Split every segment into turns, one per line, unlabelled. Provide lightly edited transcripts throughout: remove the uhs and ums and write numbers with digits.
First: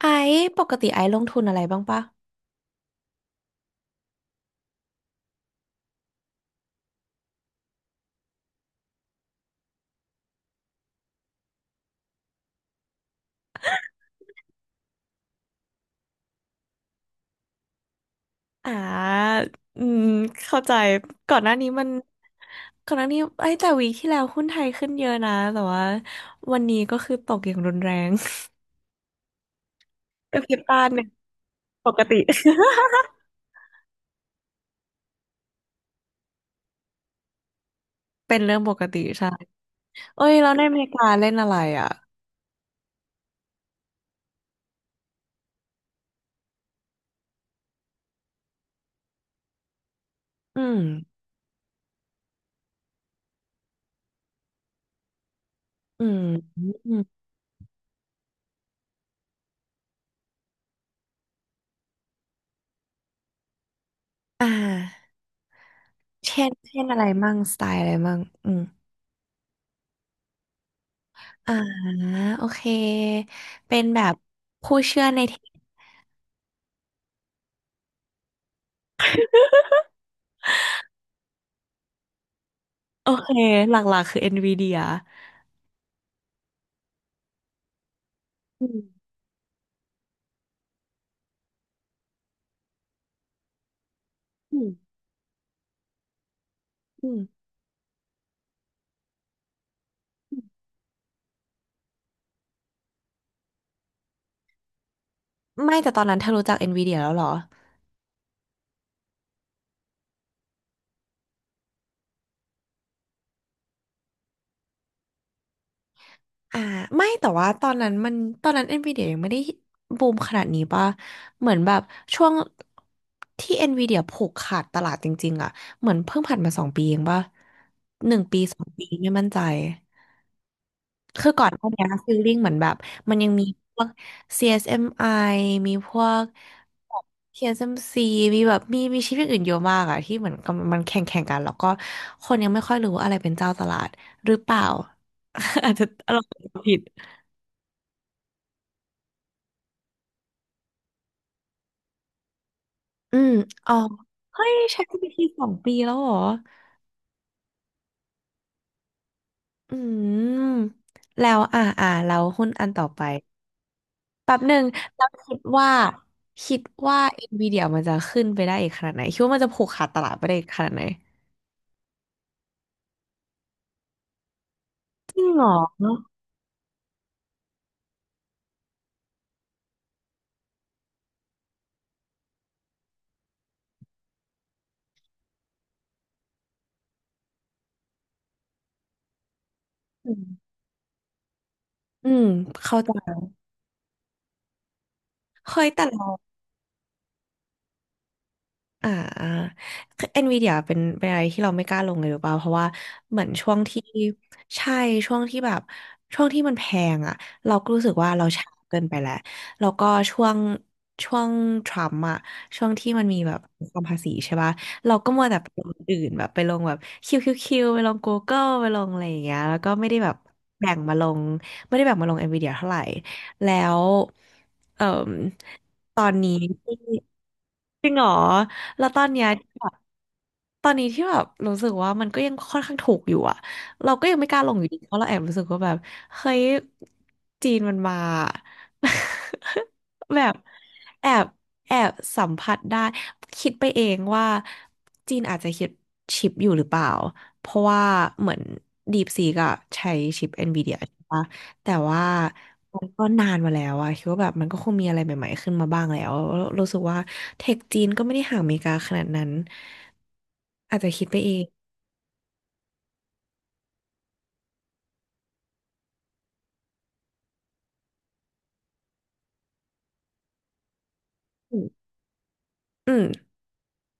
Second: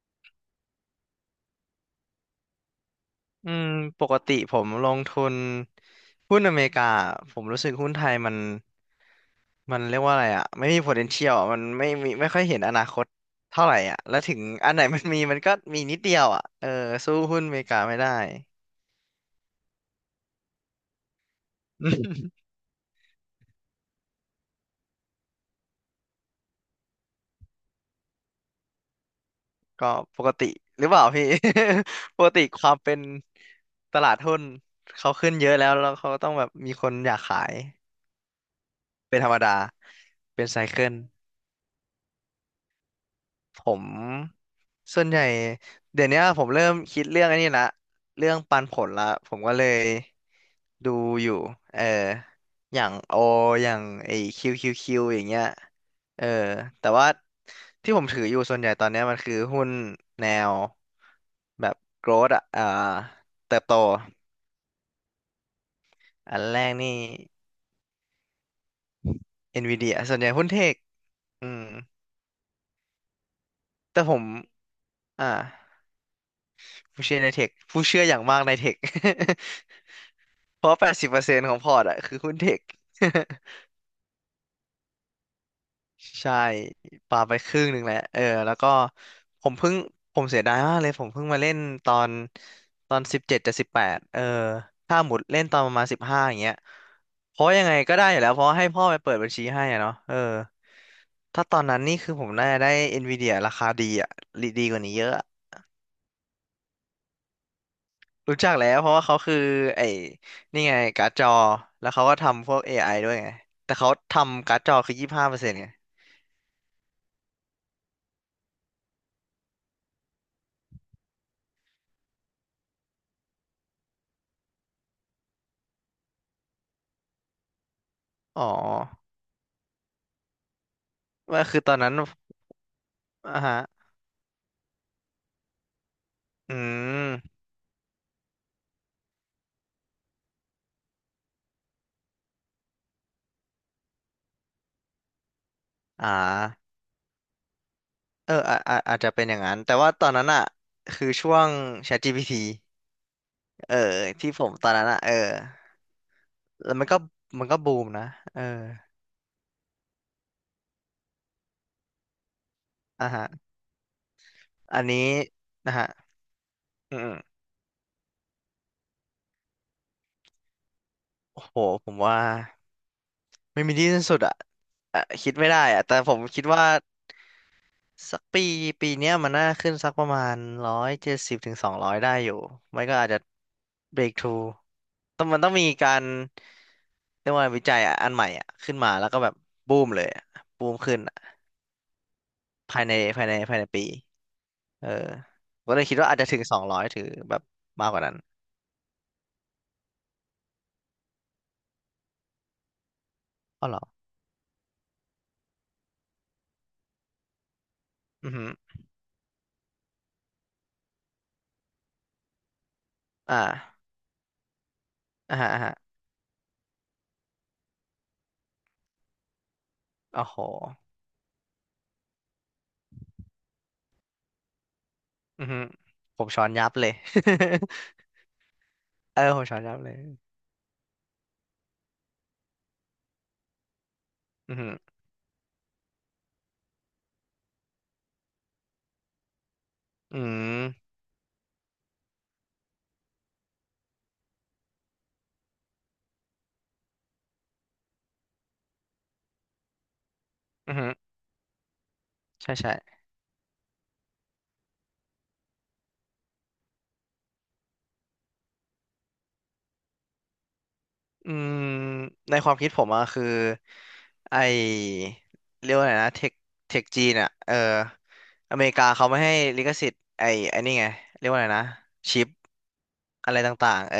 ไอซ์ปกติไอซ์ลงทุนอะไรบ้างปะ
อืมปกติผมลงทุนหุ้นอเมริกาผมรู้สึกหุ้นไทยมันเรียกว่าอะไรอ่ะไม่มี potential อะมันไม่มีไม่ค่อยเห็นอนาคตเท่าไหร่อ่ะแล้วถึงอันไหน มันมีมันก็มีนิดเดียวอ่ะเออสู้หุ้นอเมริกาไม่ได้
อ่าอืมเข้าใจ ก่อนหน้านี้ มั
อื
น
ม
ก่อนหน้านี้ไอ้ยแต่วีคที่แล้วหุ้นไทยขึ้นเยอะนะ แต่ว่าวันนี้ก็คือตกอย่างรุนแรง
ก็ปก
ก็
ติ
คิดตา
หรื
น
อเป
เนี่
ล่า
ย
พี่
ปก ติ
ปกติ ความเป็นตลาดหุ้นเขาขึ้นเยอะแล้วเขาต้องแบบมีคนอยากขาย
เป็นเรื่องปกติ
เป็น
ใช่
ธรรมดา
เอ้ย
เป็น
แล้ว
ไซ
ในอเม
เคิ
ริ
ล
กาเล่นอะไรอ่ะ
ผมส่วนใหญ่เดี๋ยวเนี้ยผมเริ่มคิดเรื่องไอันนี้ละเรื่องปันผลละผมก็เลย
อืม
ดูอยู่เอออย่างโออย่างไอคิวคิวคิวอย่างเงี้ย
อืม
เออแต่
อืม
ว่าที่ผมถืออยู่ส่วนใหญ่ตอนเนี้ยมันคือหุ้นแนวแบบ growth อ่ะเติบโต
อ่า
อั
เช่
น
น
แรก
เช่น
นี่
อะไรมั่งสไตล์อะไรมั่งอืม
Nvidia ส่วนใหญ่หุ้นเทคอื
อ่า
ม
โอเค เป็น
แต่
แบ
ผ
บ
ม
ผู้เชื่อใน
อ่า
เทค
ผู้เชื่อในเทคผู้เชื่ออย่างมากในเทค เพราะ80%ของพอร์ตอะคือหุ้นเทค
โอ เค หลักๆคือ NVIDIA
ใช่ปาไปครึ่งหนึ่งแล้ว เออ แล้ว
อื
ก็
ม
ผมเพิ่ง ผมเสียดายมากเลย ผมเพิ่งมาเล่นตอนตอน17จะ18เออ
อืม
ถ้าหมดเล่นตอนประมาณสิบห้าอย่างเงี้ย
อืม
เพราะยังไงก็ได้อยู่แล้ว เพราะให้พ่อไปเปิดบัญชีให้อะเนาะเออ ถ้าตอนนั้นนี่คือผมน่าจะได้ Nvidia ราคาดีอะดีกว่านี้เยอะ
ไม่แต่ตอนนั้นเธอรู้จัก NVIDIA แล้วเหรอ
รู้จักแล้วเพราะว่าเขาคือไอ้นี่ไงการ์ดจอแล้วเขาก็ทำพวก AI ด้วยไงแต่เขาทำการ์ดจอคือ25%ไง
อ่าไม่แต่ว่าตอนนั้นมันตอนนั้น NVIDIA ยังไม่ได้บูมขนาดนี้ป่ะเหมือนแบบช่วงที่ NVIDIA ผูกขาดตลาดจริงๆอ่ะเหมือนเพิ่งผ่านมาสองปีเองป่ะ1 ปี
อ๋อ
สองปีไม่มั่นใจ คือ
ว่า
ก่อน
คื
ห
อ
น้า
ตอน
เนี้
นั้น
ฟีลลิ่งเหมือนแบบมันยัง
อ่า
มี
ฮะ
พวก CSMI มไอมีพวก
อืม
TSMC มซีมีแบบมีชิปอย่างอื่นเยอะมากอะที่เหมือนกับมันแข่งกันแล้วก็คนยังไม่ค่อยรู้ว่าอะไรเป็นเจ้าตลาดหรือเปล่า อาจจะ
อ่
เรา
า
ผิด
เอออาจจะเป็นอย่างนั้นแต่ว่าตอนนั้นอ่ะคือช่วง ChatGPT
อืมอ๋
เอ
อ
อที่ผ
เฮ้
ม
ย
ตอนนั้นอ่ะเออ
ChatGPT 2 ปีแล้วเหรอ
แล้วมันก็บูมนะเออ
อืมแล้วอ่าแล้วหุ้นอันต่อไป
อ่าฮะ
แป๊บหนึ่ง
อันนี้
แล้วคิดว่า
นะฮะ
คิด
อื
ว่า
ม
NVIDIA มันจะขึ้นไปได้อีกขนาดไหนคิดว่ามันจะผูกขาดตลาดไปได้อีกขนาดไหน
ๆโอ้โหผมว่าไม่มีที่สิ้นสุดอ่ะอ่ะ
จริง
คิด
เหร
ไม่
อ
ได้อ่ะแต่ผมคิดว่า สักปีปีเนี้ยมันน่าขึ้นสักประมาณ170ถึงสองร้อยได้อยู่ไม่ก็อาจจะเบรกทูต้องมันต้องมีการเรียกว่าวิจัยอะอันใหม่อ่ะขึ้นมาแล้วก็แบบบูมเลย
อื
อะ
ม
บูมขึ้นอะ
อืมเข้า
ภาย
ใจ
ในภายในภายในปี เออ
เฮ้ย
ก็เล
แต่
ยคิด
เรา
ว่าอาจจะถึงสองร้อยถือแบบมากกว่านั้น
อ่าคือเอ็นวีเดียเป็นอะไรที่เราไม่กล้าลงเลยหรือเปล่าเพราะว่าเหมือนช่วง
อ๋อเหร
ที่
อ
ใช่ช่วงที่แบบช่วงที่มันแพงอ่ะเราก็รู้สึกว่าเรา
อือหื
ช้า
อ
เกินไปแล้วแล้วก็ช่วงทรัมป์อ่ะช่วงที่มันมีแบ
อ่
บความ
า
ภาษีใช่ป่ะเราก็มัว
อ่า
แต่ไป
ฮะอ่า
ลง
ฮะ
อื่นแบบไปลงแบบคิวคิวคิวไปลง Google ไปลงอะไรอย่างเงี้ยแล้วก็ไม่ได้แบบ
โอ้โห
แบ่งมาลงไม่ได้แบ่งมาลงเอ็นวีเดียเท่าไหร่แล้วเอ่อ
อือหือผมช้อนยับเลย
จริงเหรอแล้วตอน
เอ
เนี้
อ
ย
ผมช้อน
แบ
ยั
บ
บเลย
ตอนนี้ที่แบบรู้สึกว่ามันก็ยังค่อนข้างถูกอยู่อะเราก็ยังไม่กล้าล
อื
ง
อ
อยู่
หือ
ดีเพราะเราแอบรู้สึกว่าแบบเฮ้ยจีนมันมา
อื
แบบ
ม
แอบแอบสัมผัสได้คิดไปเองว่าจีนอาจจะคิดชิปอยู่หรือเปล่า เพราะว่าเหมือนดี e ซีก็ใช้ชิป
อื
NVIDIA
อหือ
ใช่ปะ แต่ว่า
ใช่ใช่
มันก็นานมาแล้วอะคิดว่าแบบมันก็คงมีอะไรใหม่ๆขึ้นมาบ้างแล้วแล้วรู้สึกว่าเทคจีนก็ไม่ได้ห่างอเมริกาขนาดนั้นอาจจะคิดไป
อื
เอง
มในความคิดผมอะคือไอเรียกว่าไงนะเทคจีนอะเอออเมริกาเขาไม่ให้ลิขสิทธิ์ไอนี่ไงเรียกว่าไง
อื
นะ
ม
ชิป
อืม
อะไรต่างๆเออ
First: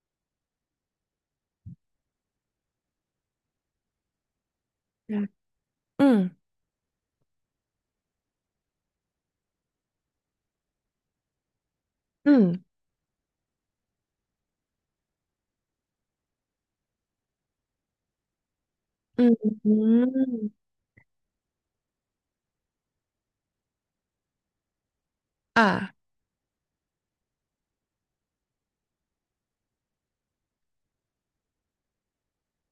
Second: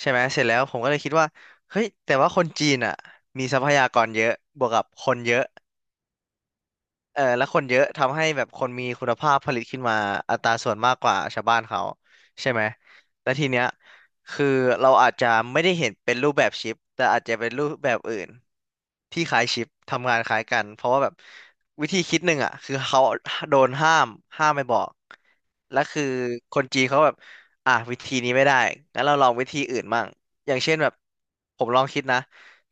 ใช่ไหมเสร็จแล้วผมก็เลยคิดว่าเฮ้ยแต่ว่าคนจีนอะมีทรัพยากรเยอะบวกกับคนเยอะ
อืม
เออแล้วคนเยอะทำให้แบบคนมีคุณภาพผลิตขึ้นมาอัตราส่วนมากกว่าชาวบ้านเขา
อืม
ใช่ไหมและทีเนี้ยคือเราอาจจะไม่ได้เห็นเป็นรูปแบบชิปแต่อาจจะเป็นรูปแบบอื่นที่
อืม
คล้ายชิป
อื
ทำงานคล้ายกั
ม
นเพราะว่าแบบวิธีคิดหนึ่งอ่ะคือเขาโดนห้ามห้ามไม่บอก
อ่า
และคือคนจีนเขาแบบอ่ะวิธีนี้ไม่ได้งั้นเราลองวิธีอื่นมั่งอย่างเช่นแบบผมลองคิดนะ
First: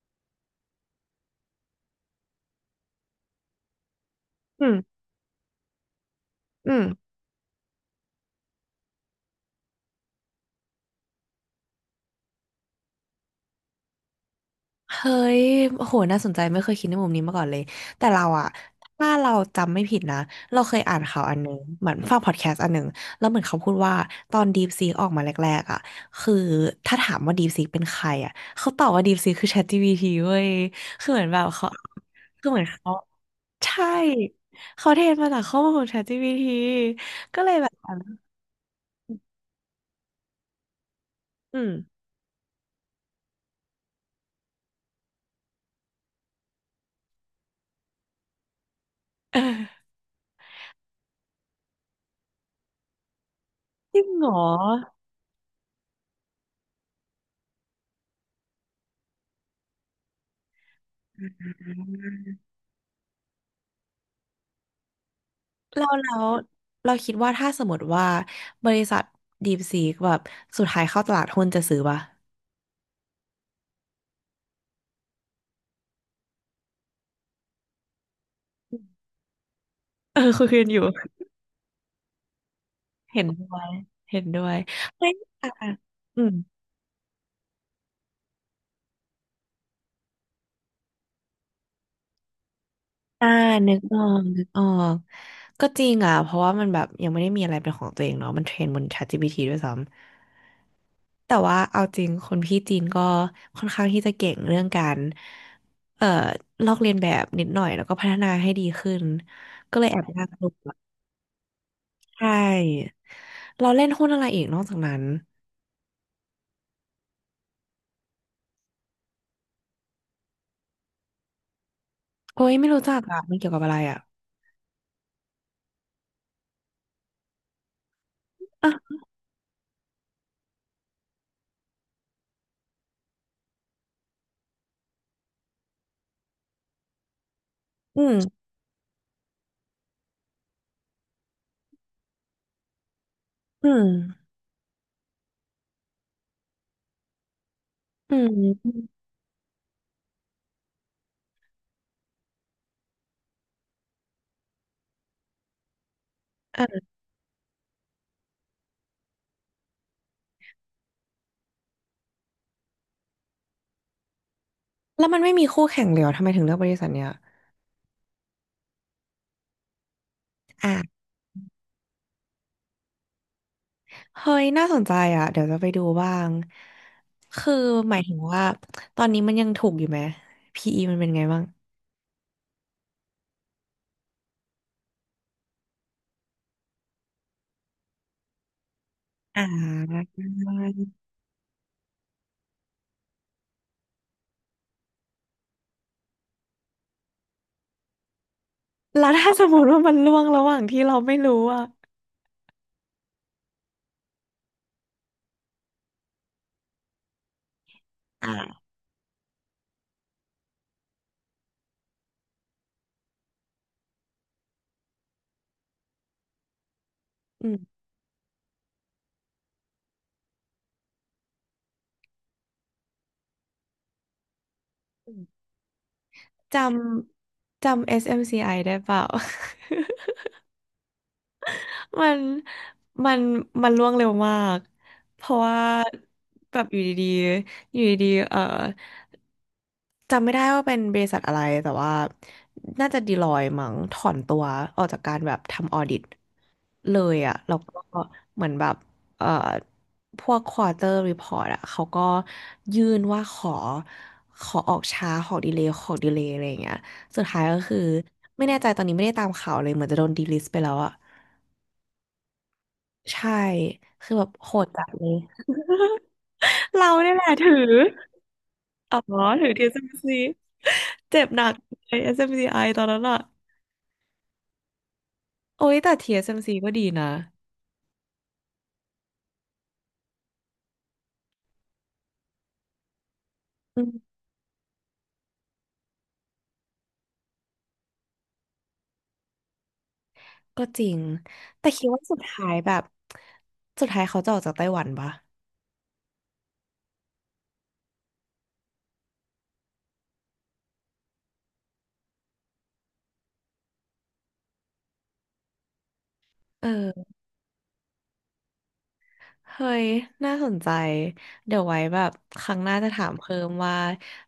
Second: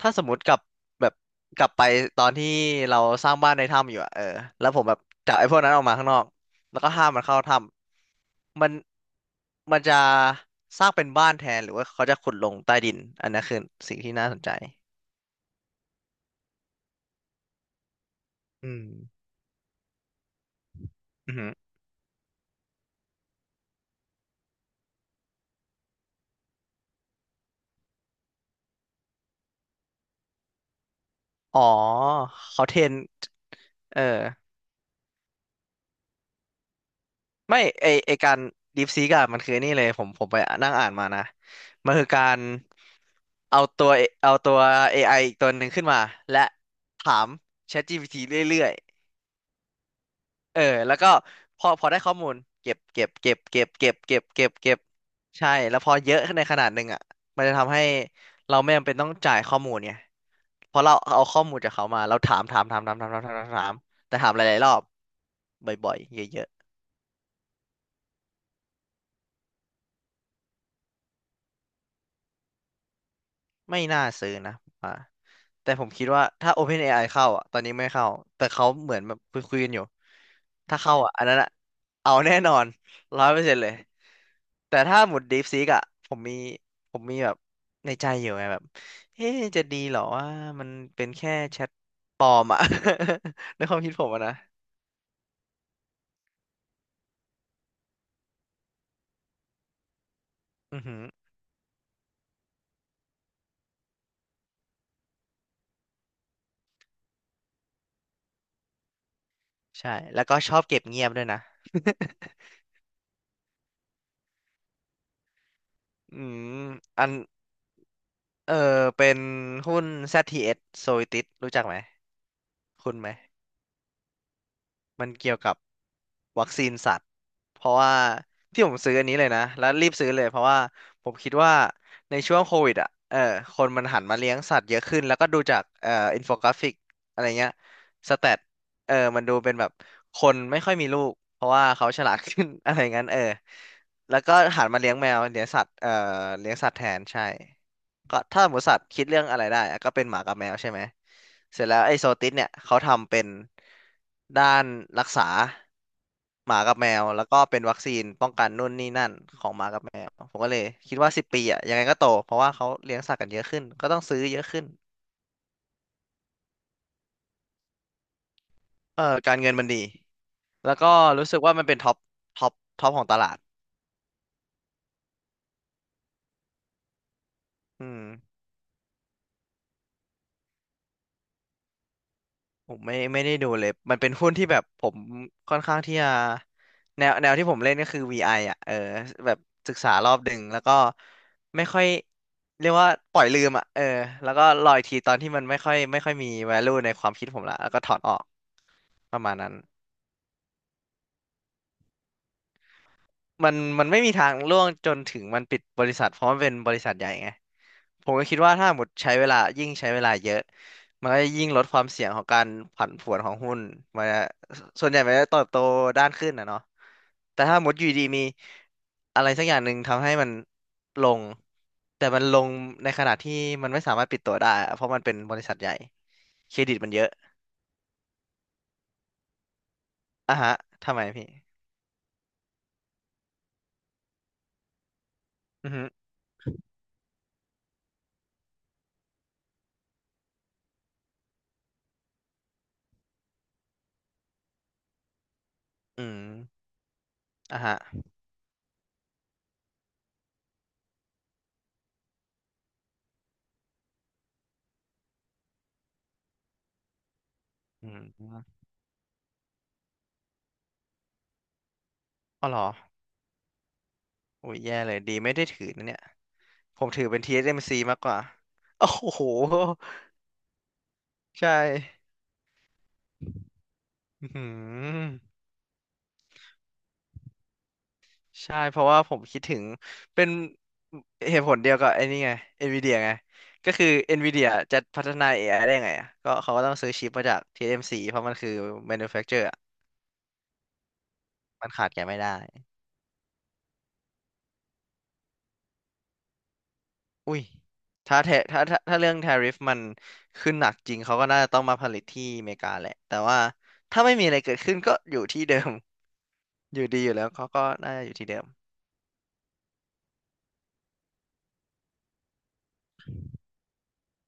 ถ้าสมมติกลับแบบกลับไปตอนที่เราสร้างบ้านในถ้ำอยู่อะเออ
อื
แล้วผมแบ
ม
บจับไอ้พวกนั้นออกมาข้างนอก
อื
แล้ว
ม
ก็ห้ามมันเข้าถ้ำมันมันจะสร้างเป็นบ้านแทนหรือว่าเขาจะขุดลงใต้ดินอันนั้นคือสิ่งที่น่าสนใจ
เฮ้ยโอ้โหน่าสนใจไม่เคยคิดในมุมนี้มาก่อนเลยแต่เราอะ
อืม
ถ้าเราจำไม่ผิดนะเราเคยอ่านข่าว
อื
อั
อ
นห
หือ
นึ่งเหมือนฟังพอดแคสต์อันหนึ่งแล้วเหมือนเขาพูดว่าตอน DeepSeek ออกมาแรกๆอะคือถ้าถามว่า DeepSeek เป็นใครอะเขาตอบว่า DeepSeek คือ ChatGPT เว้ยคือเหมือนแบบ
อ๋อ
เขาคือเหมื
เขา
อน
เทร
เขา
น
ใช่
เออ
เขาเทรนมาจากข้อมูลของ ChatGPT ก็เลย
ไม่
แบบ
ไอไอการดีฟซีกอะมันคือไอ้นี่เลยผมไปนั่งอ่านมานะ
อืม
มันคือการเอาตัวเอาตัว AI อไออีกตัวหนึ่งขึ้นมาและถาม ChatGPT เรื่อย
เออ
ๆเออแล้วก็พอพอได้ข้อมูลเก็บเก็บเก็บเก็บเก็
จ
บ
ริง
เก็บ
เหรอ
เก็บเก็บใช่แล้วพอเยอะขึ้นในขนาดหนึ่งอ่ะมันจะทำให้เราไม่จำเป็นต้องจ่ายข้อมูลไงเพราะเราเอาข้อมูลจากเขามาเราถามถามถามถามถามถามถามถามถามแต่ถามหลายๆรอบ
เรา
บ่อย
แล้
ๆ
ว
เยอะ
เราคิดว่าถ้าสมมติว่าบริษัท DeepSeek แบบสุดท้ายเข้าตลาดหุ้นจะซื้อป่ะ
ไม่น่าซื้อนะผมว่าแต่ผมคิดว่าถ้า OpenAI เข้าอ่ะตอนนี้ไม่เข้า แต่เขาเหมือนแบบคุยคุยกันอยู่
เออ คุยกันอ
ถ้า
ยู่
เข้าอ่ะอันนั้นอ่ะเอาแน่นอน
เห็
ร้อ
น
ยเปอร์
ด้
เซ็
ว
นต์เล
ย
ย
เห็นด้วย
แต่ถ้า
ไม่
หมุด
อ่ะ
DeepSeek อ่ะผม
อื
มี
ม
ผมมีแบบในใจอยู่ไงแบบเอ๊ะจะดีเหรอว่ามันเป็นแค่แชทปลอมอ่ะ
อ่า
ในค
นึ
วา
ก
มคิด
ออ
ผมอะ
ก
นะ
นึกออกก็จริงอ่ะเพราะว่ามันแบบยังไม่ได้มีอะไรเป็นของตัวเองเนาะมันเทรนบน ChatGPT ด้วยซ้
อือหือ
ำ แต่ว่าเอาจริงคนพี่จีนก็ค่อนข้างที่จะเก่งเรื่องการเอ่อลอกเลียนแบบนิดหน่อยแล้วก็พัฒนาให้ดีขึ้นก็เลย
ใช่
แอบ
แล้
น่า
ว
ก
ก็
ลั
ช
ว
อบเก็บเงียบด้วยนะ
ใช่เราเล่นหุ้นอะไรอีกนอกจากนั้น
อืมอันเออเป็นหุ้น ZTS Zoetis รู้จักไหม
โอ้ยไม่รู้
คุ
จั
ณ
ก
ไหม
อะมันเกี่ยวกับอะไรอะ
มันเกี่ยวกับวัคซีนสัตว์เพราะว่าที่ผ
อ่ะ
มซื้ออันนี้เลยนะแล้วรีบซื้อเลยเพราะว่าผมคิดว่าในช่วงโควิดอ่ะเออคนมันหันมาเลี้ยงสัตว์เยอะขึ้นแล้วก็ดูจากอินโฟกราฟิกอะไรเงี้ย
อื
สแต
ม
ทเออมันดูเป็นแบบคนไม่ค่อยมีลูกเพราะว่าเขาฉลาดขึ้น อะไรงั้นเออ
อืม
แล้วก็หันมาเลี้ยงแมวเลี้ยงสัตว์เลี้ยงสัตว์แทนใช่
อื
ก็ถ้าหมูสัตว์
ม
คิดเรื่องอะไรได้อะก็เป็นหมากับแมวใช่ไหมเสร็จแล้วไอ้โซติสเนี่ยเขาทำเป็นด้านรักษาหมากับ
อ่ะ
แมวแล้วก็เป็นวัคซีนป้องกันนู่นนี่นั่นของหมากับแมวผมก็เลยคิดว่าสิบปีอ่ะยังไงก็โตเพราะว่าเขาเลี้ยงสัตว์กันเยอะขึ้นก็ต้องซื้อเยอะขึ้น
แล้วมันไม่มีคู่แข่งเลยเหรอทำไมถึงเลือกบริษัทเนี้ย
เออการเงินมันดีแล้วก็
อ่ะ
รู้สึกว่ามันเป็นท็อปท็อปท็อปของตลาด
เฮ้ยน่าสนใจอ่ะเดี๋ยวจะไปดูบ้างคือ
อื
หมาย
ม
ถึงว่าตอนนี้มันยังถูกอยู่ไหม PE มันเป็นไงบ้าง
ผมไม่ได้ดูเลย มันเป็นหุ้นที่แบบผมค่อนข้างที่จะแนวที่ผมเล่นก็คือ VI ออ่ะเออแบบ
อ่
ศึกษาร
า
อบดึงแล้วก็ไม่ค่อยเรียกว่าปล่อยลืมอ่ะเออแล้วก็รออีกทีตอนที่มันไม่ค่อยมี value ในความคิดผมละแล้วก็ถอนออก
แล้ว
ประ
ถ้า
มาณ
สม
นั้น
มติว่ามันล่วงระหว่างที่เราไม่รู้อ่ะ
มันมันไม่มีทางล่วงจนถึงมันปิดบริษัทเพราะมันเป็นบริษัทใหญ่ไงผมก็คิดว่า
อ่า
ถ้าหมดใช้เวลายิ่งใช้เวลาเยอะมันก็ยิ่งลดความเสี่ยงของการผันผวนของหุ้นมันจะส่วนใหญ่มันจะเติบโตด้านขึ้นนะเนาะแต่
อื
ถ้าหมด
ม
อยู่ดีมีอะไรสักอย่างหนึ่งทำให้มันลงแต่มันลงในขณะที่มันไม่สามารถปิดตัวได้อะเพราะมันเป็นบริษัทใหญ่เค
จ
รดิตมันเยอะ
จำ SMCI ไอได้เปล่า
อ่ะฮะทำไมพี่
มันมันมันล่วงเร็วมาก เพราะว่า
อือฮึ
แบบอยู่ดีๆอยู่ดีๆเอ่อจำไม่ได้ว่าเป็นบริษัทอะไร แต่ว่าน่าจะดีลอยมั้งถอนตัวออกจากการแบบทำออดิต
อืม
เลยอะแล้ว
อ่ะฮะ
ก็เหมือนแบบเอ่อพวกควอเตอร์รีพอร์ตอะเขาก็ยื่นว่าขอออกช้าขอดีเลย์อะไรอย่างเงี้ยสุดท้ายก็คือ
อื
ไม่แน่
ม
ใจตอนนี้ไม่ได้ตามข่าวเลยเหมือนจะโดนดีลิสต์ไปแล้วอะ
อ๋อเหรอ
ใช่ คือแบบ
โอ้
โห
ย
ด
แย่
จัด
เลย
เล
ดี
ย
ไม่ได้ ถือนะเนี่ยผม
เรา
ถือ
เนี่ย
เป็น
แหละถือ
TSMC มซีมากกว่าโอ้
อ๋อ
โห
ถือ TSMC เอสเอ็มซีเจ็บหนั
ใช่
กไอ SMC I ตอนนั้นอะ
อืม
โอ้ยแต่ TSMC ก็ดีนะ
ใช่เพราะว่าผมคิดถึงเป็นเหตุผลเดียวกับไอ้นี่ไง NVIDIA ไงก็
อื
คือ
ม
NVIDIA จะพัฒนา AI ไอได้ไงอะก็เขาก็ต้องซื้อชิปมาจาก TSMC เอ็มซีเพราะมันคือ manufacturer อะ
ก็จริง แต่
มัน
คิ
ขา
ด
ดแก
ว่าสุ
ไม่
ด
ได้
ท้ายแบบ สุดท้ายเขาจะออกจากไต้หวันปะ
อุ้ยถ้าแทถ้าถ้าถ้าเรื่อง tariff มันขึ้นหนักจริงเขาก็น่าจะต้องมาผลิตที่อเมริกาแหละแต่ว่าถ้าไม่มีอะไรเกิดขึ้นก็อยู่ที่เดิม
เ
อยู่ดีอ
ออ
ยู่แล้วเขาก็น่าจะอยู่ที่เดิม
เฮ้ย น่าสนใจ เดี๋ยวไว้แบบครั้งหน้าจะถามเพิ่มว่า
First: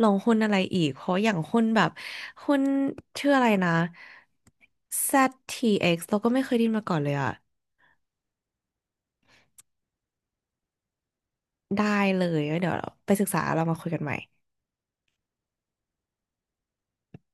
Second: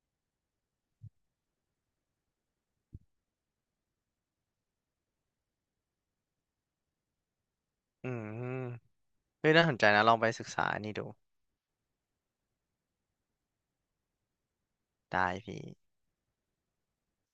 ลงหุ้นอะไรอีก เพราะอย่างหุ้นแบบหุ้นชื่ออะไรนะ ZTX เอ็กซ์เราก็ไม่เคยได้ยินมาก่อนเลยอะ
อืมเฮ้ยน่าสนใจนะลองไปศึกษานี่ดู
ได้เลยแล้วเดี๋ยวเราไปศึกษาเรามาคุยกันใหม่
ได้พี่